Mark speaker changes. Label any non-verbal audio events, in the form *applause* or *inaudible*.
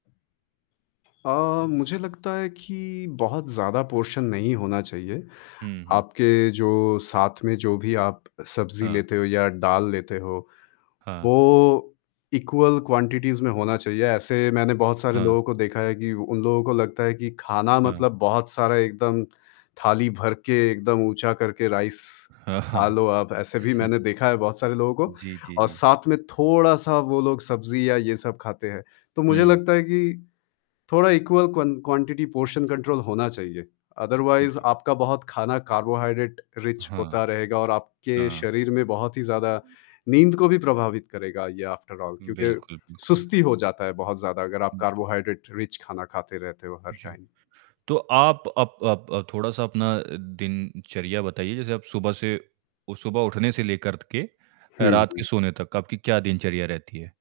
Speaker 1: अ, मुझे लगता है कि बहुत ज़्यादा पोर्शन नहीं होना चाहिए।
Speaker 2: हुँ, हुँ।
Speaker 1: आपके जो साथ में जो भी आप सब्ज़ी
Speaker 2: हाँ।
Speaker 1: लेते हो या दाल लेते हो।
Speaker 2: हाँ।
Speaker 1: वो इक्वल क्वांटिटीज़ में होना चाहिए। ऐसे मैंने बहुत सारे
Speaker 2: हाँ।
Speaker 1: लोगों को देखा है कि उन लोगों को लगता है कि खाना
Speaker 2: हाँ।
Speaker 1: मतलब बहुत सारा एकदम थाली भर के एकदम ऊँचा करके राइस
Speaker 2: हाँ, हाँ।
Speaker 1: खा
Speaker 2: *chuckles*
Speaker 1: लो आप ऐसे भी मैंने देखा है बहुत सारे लोगों को
Speaker 2: जी, जी,
Speaker 1: और
Speaker 2: जी।
Speaker 1: साथ में थोड़ा-सा वो लोग सब्ज़ी या ये सब खाते हैं। तो मुझे
Speaker 2: हुँ।
Speaker 1: लगता है कि थोड़ा इक्वल क्वं क्वांटिटी पोर्शन कंट्रोल होना चाहिए।
Speaker 2: हुँ,
Speaker 1: अदरवाइज़
Speaker 2: जी।
Speaker 1: आपका बहुत खाना कार्बोहाइड्रेट रिच
Speaker 2: हाँ,
Speaker 1: होता रहेगा और आपके
Speaker 2: हाँ।
Speaker 1: शरीर में बहुत ही ज़्यादा नींद को भी प्रभावित करेगा ये आफ्टर ऑल क्योंकि
Speaker 2: बिल्कुल, बिल्कुल।
Speaker 1: सुस्ती हो जाता है बहुत ज़्यादा अगर आप
Speaker 2: जी।
Speaker 1: कार्बोहाइड्रेट रिच खाना खाते रहते हो हर
Speaker 2: जी।
Speaker 1: टाइम।
Speaker 2: तो आप अप अप अ, थोड़ा-सा अपना दिनचर्या बताइए, जैसे आप सुबह से उस शुभ उठने से लेकर त के
Speaker 1: हुँ,
Speaker 2: रात के
Speaker 1: हुँ।
Speaker 2: सोने तक आपकी क्या दिनचर्या रहती है?